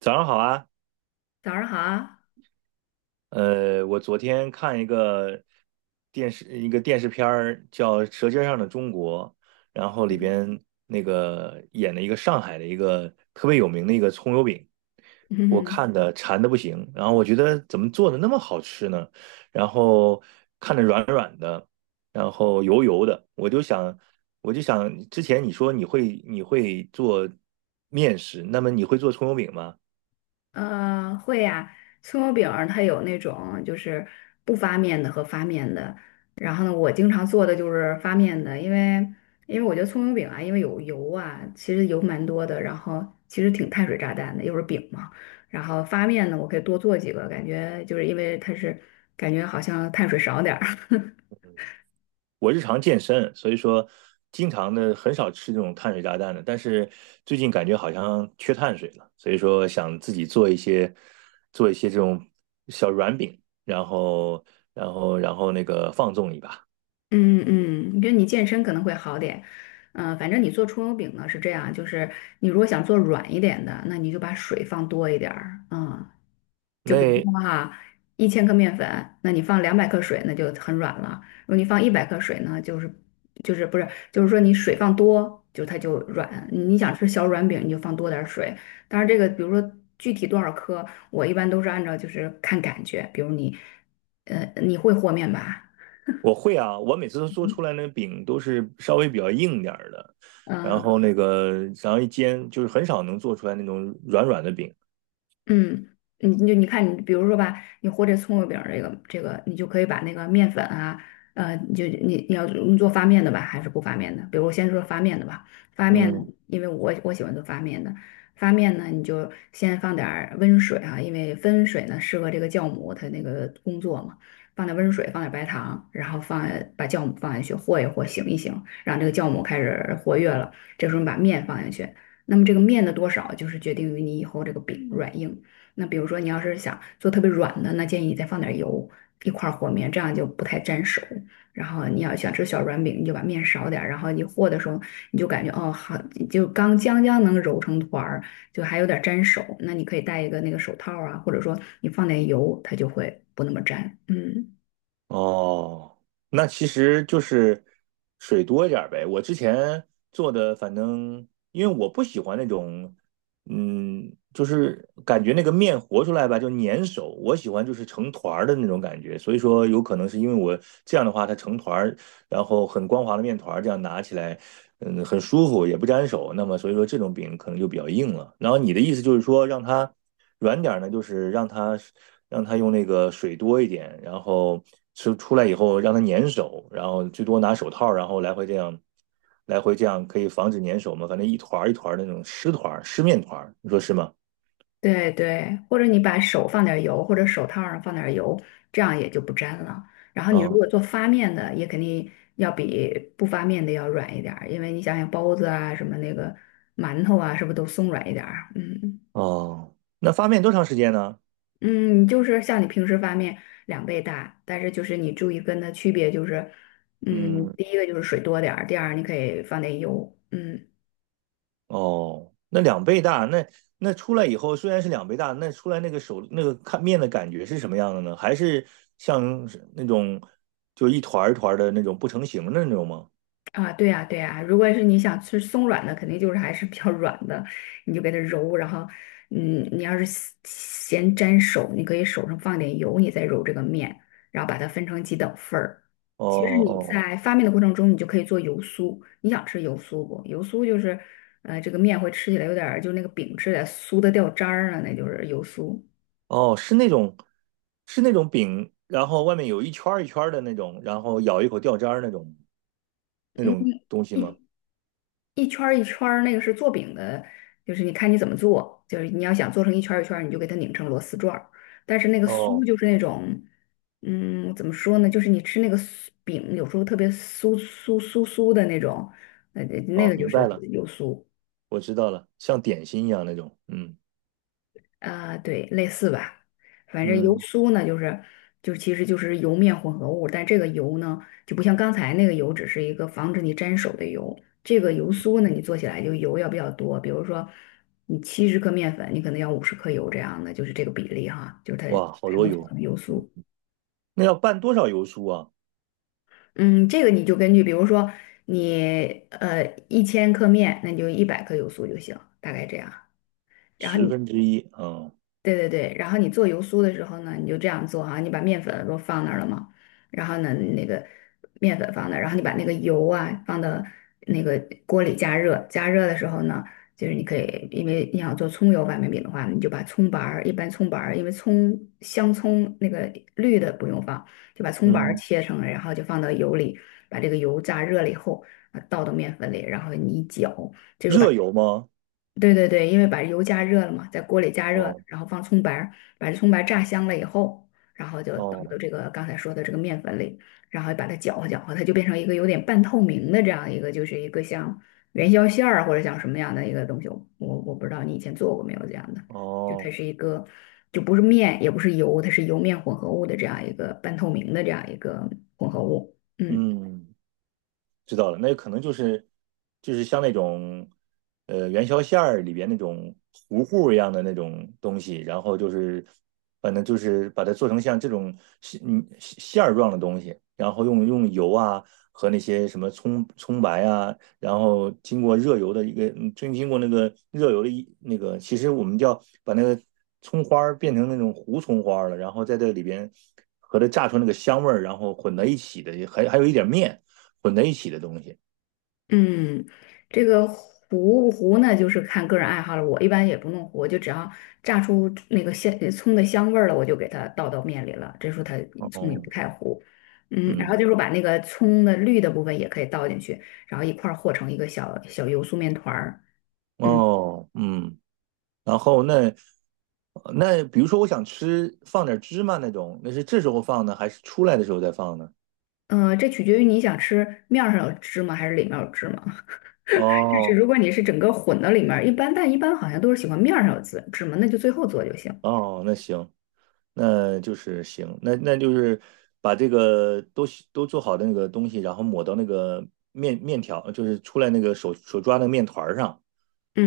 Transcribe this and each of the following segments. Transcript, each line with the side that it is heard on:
right: 早上好啊，
left: 早上好啊。
right: 我昨天看一个电视片儿叫《舌尖上的中国》，然后里
left: 嗯。
right: 边那个演了一个上海的一个特别有名的一个葱油饼，我
left: 嗯。
right: 看的馋的不行，然后我觉得怎么做的那么好吃呢？然后看着软软的，然后油油的，我就想之前你说你会做面食，那么你会做葱油饼吗？
left: 会呀、葱油饼儿它有那种就是不发面的和发面的。然后呢，我经常做的就是发面的，因为我觉得葱油饼啊，因为有油啊，其实油蛮多的，然后其实挺碳水炸弹的，又是饼嘛。然后发面呢，我可以多做几个，感觉就是因为它是感觉好像碳水少点儿。
right: 我日常健身，所以说经常的很少吃这种碳水炸弹的。但是最近感觉好像缺碳水了，所以说想自己做一些这种小软饼，然后那个放纵一把。
left: 嗯嗯，你觉得你健身可能会好点。嗯，反正你做葱油饼呢是这样，就是你如果想做软一点的，那你就把水放多一点儿。嗯，就比如
right: 那
left: 说哈，1千克面粉，那你放200克水，那就很软了；如果你放100克水呢，就是就是不是就是说你水放多，就它就软。你想吃小软饼，你就放多点儿水。当然这个比如说具体多少克，我一般都是按照就是看感觉，比如你，你会和面吧？
right: 我会啊，我每次都做出来那个饼都是稍微比较硬点儿的，然
left: 嗯。
right: 后那个然后一煎就是很少能做出来那种软软的饼。
left: 嗯，你看，你比如说吧，你和这葱油饼儿这个，你就可以把那个面粉啊，你就你你要你做发面的吧，还是不发面的？比如我先说发面的吧。发面呢，
right: 嗯，
left: 因为我喜欢做发面的。发面呢，你就先放点儿温水啊，因为温水呢适合这个酵母它那个工作嘛。放点温水，放点白糖，然后放把酵母放下去和一和，醒一醒，让这个酵母开始活跃了，这时候你把面放下去。那么这个面的多少，就是决定于你以后这个饼软硬。那比如说你要是想做特别软的，那建议你再放点油一块儿和面，这样就不太粘手。然后你要想吃小软饼，你就把面少点儿，然后你和的时候你就感觉哦好，就刚将将能揉成团儿，就还有点粘手。那你可以戴一个那个手套啊，或者说你放点油，它就会不那么粘。嗯。
right: 哦，那其实就是水多一点儿呗。我之前做的，反正因为我不喜欢那种，嗯，就是感觉那个面和出来吧，就粘手。我喜欢就是成团儿的那种感觉，所以说有可能是因为我这样的话，它成团儿然后很光滑的面团这样拿起来，嗯，很舒服，也不粘手。那么所以说这种饼可能就比较硬了。然后你的意思就是说让它软点呢，就是让它用那个水多一点，然后吃出来以后让它粘手，然后最多拿手套，然后来回这样可以防止粘手嘛。反正一团儿一团儿那种湿团儿、湿面团儿，你说是吗？
left: 对对，或者你把手放点儿油，或者手套上放点儿油，这样也就不粘了。然后你如
right: 哦
left: 果做发面的，也肯定要比不发面的要软一点儿，因为你想想包子啊，什么那个馒头啊，是不是都松软一点儿？嗯
right: 哦，那发面多长时间呢？
left: 嗯，就是像你平时发面两倍大，但是就是你注意跟它区别就是，嗯，
right: 嗯，
left: 第一个就是水多点儿，第二你可以放点油。嗯。
right: 哦，那两倍大，那出来以后虽然是两倍大，那出来那个手那个看面的感觉是什么样的呢？还是像是那种就一团儿一团儿的那种不成形的那种吗？
left: 啊，对呀，对呀，如果是你想吃松软的，肯定就是还是比较软的，你就给它揉。然后，嗯，你要是嫌粘手，你可以手上放点油，你再揉这个面，然后把它分成几等份儿。
right: 哦
left: 其实你
right: 哦
left: 在发面的过程中，你就可以做油酥。你想吃油酥不？油酥就是，这个面会吃起来有点儿就那个饼吃起来酥的掉渣儿了，那就是油酥。
right: 哦，是那种饼，然后外面有一圈儿一圈儿的那种，然后咬一口掉渣儿那种东西吗？
left: 一圈儿一圈儿，那个是做饼的，就是你看你怎么做，就是你要想做成一圈儿一圈儿，你就给它拧成螺丝转儿。但是那个酥
right: 哦
left: 就是那种，嗯，怎么说呢？就是你吃那个酥饼，有时候特别酥酥的那种，那
right: 哦，
left: 个就
right: 明白
left: 是
right: 了，
left: 油酥。
right: 我知道了，像点心一样那种。嗯
left: 啊、对，类似吧。反正油
right: 嗯，
left: 酥呢，就是就其实就是油面混合物。但这个油呢，就不像刚才那个油，只是一个防止你沾手的油。这个油酥呢，你做起来就油要比较多，比如说你70克面粉，你可能要50克油这样的，就是这个比例哈，就是它
right: 哇，好
left: 才
right: 多
left: 能做
right: 油，
left: 成油酥。
right: 那要拌多少油酥啊？
left: 嗯，这个你就根据，比如说你一千克面，那你就100克油酥就行，大概这样。然后
right: 十
left: 你。
right: 分之一，啊。
left: 对对对，然后你做油酥的时候呢，你就这样做哈，你把面粉不放那儿了吗？然后呢，那个面粉放那儿，然后你把那个油啊放到那个锅里加热。加热的时候呢，就是你可以，因为你想做葱油板面饼的话，你就把葱白儿，一般葱白儿，因为葱香葱那个绿的不用放，就把葱白儿
right: 嗯，
left: 切成了，然后就放到油里，把这个油炸热了以后，啊倒到面粉里，然后你一搅。
right: 热油吗？
left: 对对对，因为把油加热了嘛，在锅里加热，
right: 哦
left: 然后放葱白儿，把这葱白儿炸香了以后，然后就倒到
right: 哦
left: 这个刚才说的这个面粉里，然后把它搅和搅和，它就变成一个有点半透明的这样一个，就是一个像元宵馅儿啊或者像什么样的一个东西。我不知道你以前做过没有这样的，就它
right: 哦，
left: 是一个就不是面也不是油，它是油面混合物的这样一个半透明的这样一个混合物。嗯。
right: 嗯，知道了，那可能就是像那种元宵馅儿里边那种糊糊一样的那种东西，然后就是反正就是把它做成像这种馅馅儿状的东西，然后用油啊和那些什么葱白啊，然后经过热油的一个，经过那个热油的一那个，其实我们叫把那个葱花儿变成那种糊葱花儿了，然后在这里边和它炸出那个香味儿，然后混在一起的，还有一点面。混在一起的东西。
left: 嗯，这个糊不糊呢，就是看个人爱好了。我一般也不弄糊，我就只要炸出那个香葱的香味儿了，我就给它倒到面里了。这时候它葱也
right: 哦，
left: 不太糊。嗯，然后
right: 嗯，
left: 就是把那个葱的绿的部分也可以倒进去，然后一块儿和成一个小小油酥面团儿。嗯，
right: 哦，嗯，然后那比如说我想吃放点芝麻那种，那是这时候放呢，还是出来的时候再放呢？
left: 这取决于你想吃面儿上有芝麻还是里面有芝麻。就是
right: 哦
left: 如果你是整个混到里面儿，一般但一般好像都是喜欢面儿上有芝麻，那就最后做就行。
right: 哦，那行，那就是行，那就是把这个都做好的那个东西，然后抹到那个面条，就是出来那个手抓的面团儿上，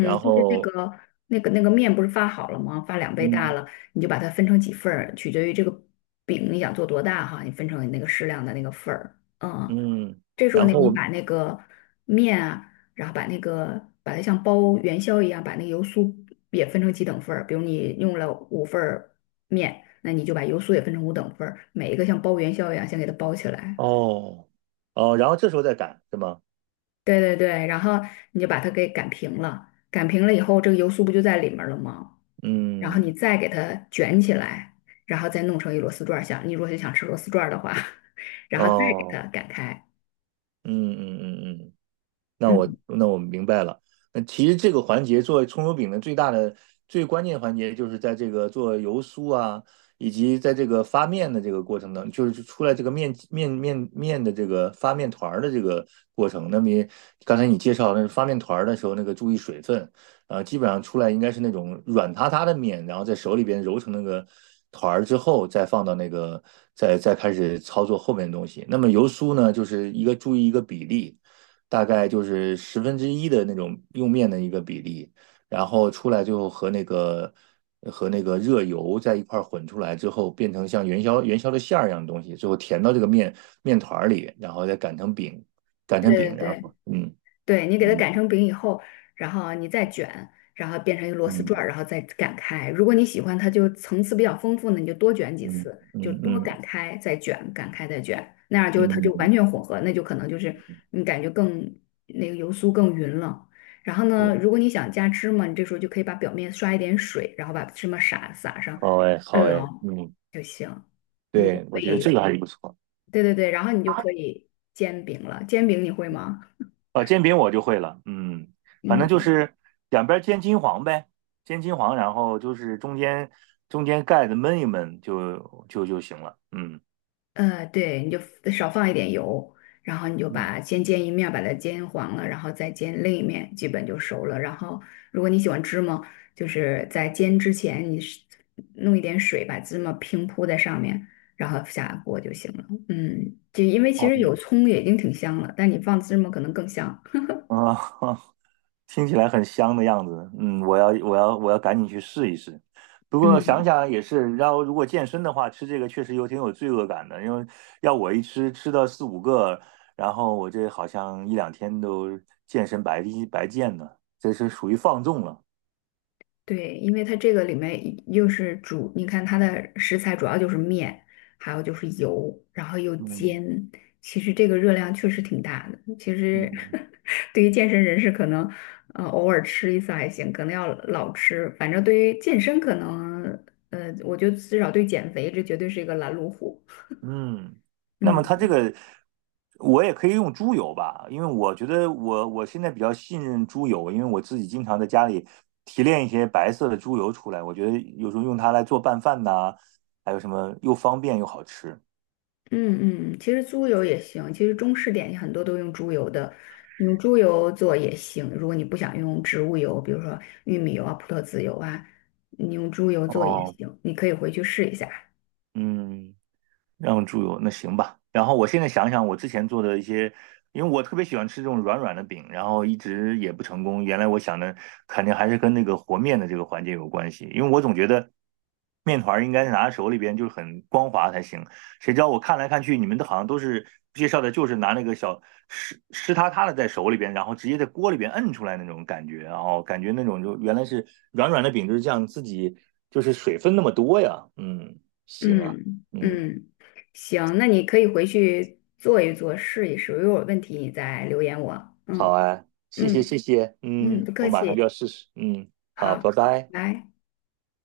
right: 然
left: 就是那
right: 后
left: 个那个面不是发好了吗？发两倍大
right: 嗯
left: 了，你就把它分成几份儿，取决于这个饼你想做多大哈，你分成那个适量的那个份儿。嗯，
right: 嗯，
left: 这时候
right: 然
left: 呢，
right: 后
left: 你
right: 我
left: 把那个面啊，然后把那个把它像包元宵一样，把那个油酥也分成几等份儿。比如你用了5份儿面，那你就把油酥也分成5等份儿，每一个像包元宵一样，先给它包起来。
right: 哦哦，然后这时候再擀是吗？
left: 对对对，然后你就把它给擀平了，擀平了以后，这个油酥不就在里面了吗？然后你
right: 嗯
left: 再给它卷起来，然后再弄成一螺丝转儿。像你如果想吃螺丝转儿的话，然后再给
right: 哦，
left: 它擀开。
right: 嗯嗯嗯嗯，那我
left: 嗯，
right: 那我明白了。那其实这个环节做葱油饼的最大的最关键环节，就是在这个做油酥啊，以及在这个发面的这个过程当中，就是出来这个面的这个发面团儿的这个过程。那么也刚才你介绍那是发面团儿的时候，那个注意水分，基本上出来应该是那种软塌塌的面，然后在手里边揉成那个团儿之后，再放到那个再开始操作后面的东西。那么油酥呢，就是一个注意一个比例。大概就是十分之一的那种用面的一个比例，然后出来最后和那个和那个热油在一块儿混出来之后，变成像元宵的馅儿一样的东西，最后填到这个面团儿里，然后再擀成饼，擀成
left: 对对
right: 饼，然
left: 对。
right: 后嗯
left: 对你给它
right: 嗯
left: 擀成饼以后，然后你再卷，然后变成一个螺丝转儿，
right: 嗯
left: 然后再擀开。如果你喜欢它就层次比较丰富呢，你就多卷几
right: 嗯
left: 次，就
right: 嗯
left: 多
right: 嗯
left: 擀开再卷，擀开再卷，那样就它
right: 嗯，
left: 就完
right: 嗯
left: 全混合，那就可能就是你感觉更那个油酥更匀了。然后
right: 对，
left: 呢，如果你想加芝麻，你这时候就可以把表面刷一点水，然后把芝麻撒上，
right: 好哎好
left: 摁牢
right: 哎，嗯，
left: 就行，你就
right: 对，
left: 可
right: 我觉得这
left: 以，
right: 个还是不错。
left: 对对对，然后你就可以煎饼了。煎饼你会吗？
right: 啊，煎饼我就会了，嗯，反正就
left: 嗯。
right: 是两边煎金黄呗，煎金黄，然后就是中间盖子焖一焖就行了，嗯
left: 对，你就 少放一点油，然后你就
right: 嗯，
left: 把先煎一面，把它煎黄了，然后再煎另一面，基本就熟了。然后，如果你喜欢芝麻，就是在煎之前，你是弄一点水把芝麻平铺在上面，然后下锅就行了。嗯，就因为其
right: 哦，
left: 实有葱也已经挺香了，但你放芝麻可能更香。
right: 啊，听起来很香的样子，嗯，我要赶紧去试一试。不过想
left: 嗯
right: 想也是，然后如果健身的话，吃这个确实有挺有罪恶感的，因为要我一吃到四五个，然后我这好像一两天都健身白白健呢，这是属于放纵了，
left: 对，因为它这个里面又是主，你看它的食材主要就是面，还有就是油，然后又
right: 嗯。
left: 煎，其实这个热量确实挺大的。其
right: 嗯
left: 实 对于健身人士，可能偶尔吃一次还行，可能要老吃。反正对于健身，可能，我觉得至少对减肥，这绝对是一个拦路虎。
right: 嗯，那么它这
left: 嗯。
right: 个我也可以用猪油吧，因为我觉得我现在比较信任猪油，因为我自己经常在家里提炼一些白色的猪油出来，我觉得有时候用它来做拌饭呐，还有什么又方便又好吃。
left: 嗯嗯，其实猪油也行，其实中式点心很多都用猪油的，你用猪油做也行。如果你不想用植物油，比如说玉米油啊、葡萄籽油啊，你用猪油做也
right: 哦，
left: 行，你可以回去试一下。
right: 嗯，让猪油，那行吧。然后我现在想想，我之前做的一些，因为我特别喜欢吃这种软软的饼，然后一直也不成功。原来我想的肯定还是跟那个和面的这个环节有关系，因为我总觉得面团儿应该是拿在手里边就是很光滑才行。谁知道我看来看去，你们都好像都是介绍的，就是拿那个小湿湿塌塌的在手里边，然后直接在锅里边摁出来那种感觉，然后感觉那种就原来是软软的饼就是这样，自己就是水分那么多呀。嗯，行啊，
left: 嗯
right: 嗯。
left: 嗯，行，那你可以回去做一做，试一试。如果有问题，你再留言我。
right: 好
left: 嗯
right: 啊，谢谢
left: 嗯
right: 谢谢，
left: 嗯，
right: 嗯，
left: 不
right: 我
left: 客
right: 马上就要
left: 气。
right: 试试，嗯，好，
left: 好。
right: 拜拜。
left: 来。